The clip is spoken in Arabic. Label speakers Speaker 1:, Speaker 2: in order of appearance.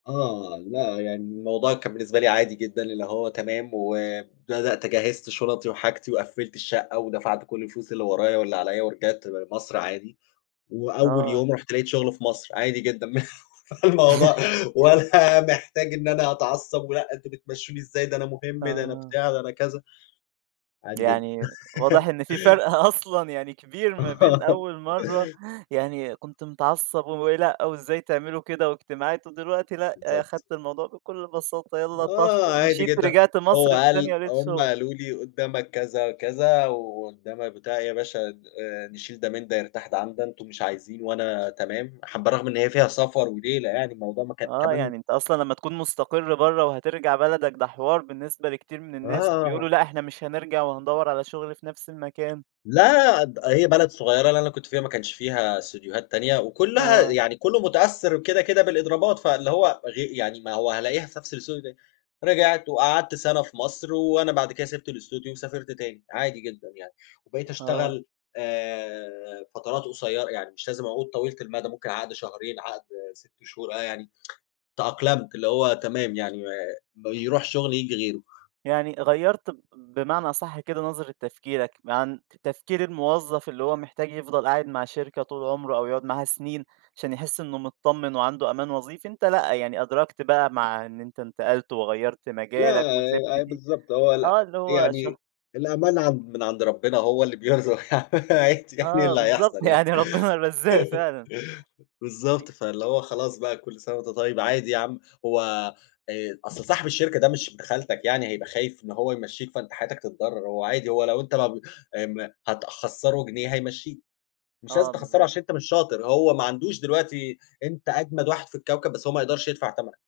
Speaker 1: آه. لأ، يعني الموضوع كان بالنسبة لي عادي جدًا، اللي هو تمام وبدأت جهّزت شُنَطي وحاجتي وقفِّلت الشقّة ودفعت كل الفلوس اللي ورايا واللي عليّا، ورجعت لمصر عادي وأول
Speaker 2: آه.
Speaker 1: يوم رُحت لقيت شغل في مصر، عادي جدًا مه فالموضوع ولا محتاج إن أنا أتعصّب ولأ أنتم بتمشّوني إزاي؟ ده أنا مهم، ده أنا
Speaker 2: آه.
Speaker 1: بتاع، ده أنا كذا، عادي جدًا.
Speaker 2: يعني واضح إن في فرق أصلًا يعني كبير ما بين
Speaker 1: آه.
Speaker 2: أول مرّة يعني كنت متعصّب و ولأ وإزاي تعملوا كده واجتماعات ودلوقتي، لأ،
Speaker 1: بالضبط.
Speaker 2: أخدت الموضوع بكل بساطة، يالّا طَخ
Speaker 1: آه عادي
Speaker 2: ومشيت
Speaker 1: جدًا.
Speaker 2: رجعت
Speaker 1: هو
Speaker 2: مصر في ثانية
Speaker 1: قال
Speaker 2: ولقيت
Speaker 1: هم
Speaker 2: شُغل.
Speaker 1: قالوا لي: "قُدّامك كذا، كذا وقُدّامك" "بتاع إيه، يا باشا د آآ، نشيل ده من ده، يرتاح ده عن ده، أنتم مش عايزين وأنا تمام." حابّة رَغم إن هي فيها سفر وليلة، يعني الموضوع ما كان
Speaker 2: آه.
Speaker 1: كمان
Speaker 2: يعني أنت أصلًا
Speaker 1: [unintelligible]
Speaker 2: لمّا تكون مُستقر برّه وهترجع بلدك ده حِوار بالنسبة لكتير من الناس،
Speaker 1: آه.
Speaker 2: وبيقولوا لأ إحنا مش هنرجع وهندوّر على شُغل في نفس المكان.
Speaker 1: لأ، د هي بلد صغيرة، اللي أنا كنت فيها ما كانش فيها استديوهات تانية وكُلّها
Speaker 2: آه.
Speaker 1: يعني كُلّه مُتأثِّر كده، كده بالإضرابات، فاللي هو غي يعني ما هو هالاقيها في نفس الاستوديو تاني. رجعت وقعدت سَنة في مصر وأنا بعد كده سِبت الاستوديو وسافرت تاني، عادي جدًا يعني. وبقيت
Speaker 2: أ آه.
Speaker 1: أشتغل، آآ فترات قصيرة يعني، مش لازم عقود طويلة المدى، ممكن عقد شهرين، عقد 6 شهور، آه، يعني تأقلمت، اللي هو تمام، يعني م يروح شغل ييجي غيره.
Speaker 2: يعني غيّرت ب بمعنى أصَح كده نظرة تفكيرك عن تفكير الموظّف اللي هو محتاج يفضل قاعد مع شركة طول عُمره أو يقعد معاها سِنين، عشان يحِس إنه مطمِّن وعنده أمان وظيفي، أنت لأ، يعني أدركت بقى مع إن أنت انتقلت وغيّرت مجالك وسِبت
Speaker 1: لا أ
Speaker 2: دي
Speaker 1: بالضبط. هو لأ،
Speaker 2: آه، اللي هو شه
Speaker 1: يعني الأمان عن من عند ربنا هو اللي بيرزق يعني، عادي يعني
Speaker 2: آه
Speaker 1: اللي
Speaker 2: بالضبط.
Speaker 1: هيحصل يعني.
Speaker 2: يعني ربّنا الرزّاق فعلًا. [unintelligible]
Speaker 1: بالضبط. فاللي هو خلاص بقى كل سَنة وأنت طيب، عادي يا عم، هو آآ أصل صاحب الشركة ده مش ابن خالتك يعني هيبقى خايف إن هو يمشّيك فأنت حياتك تتضرّر، هو عادي، هو لو أنت ما ب ام هتخسّره جنيه، هيمشّيك، مش
Speaker 2: آه،
Speaker 1: لازم تخسّره
Speaker 2: بالضبط.
Speaker 1: عشان أنت مش شاطر، هو ما عندوش دلوقتي أنت أجمد واحد في الكوكب، بس هو ما يقدرش يدفع تَمَنك.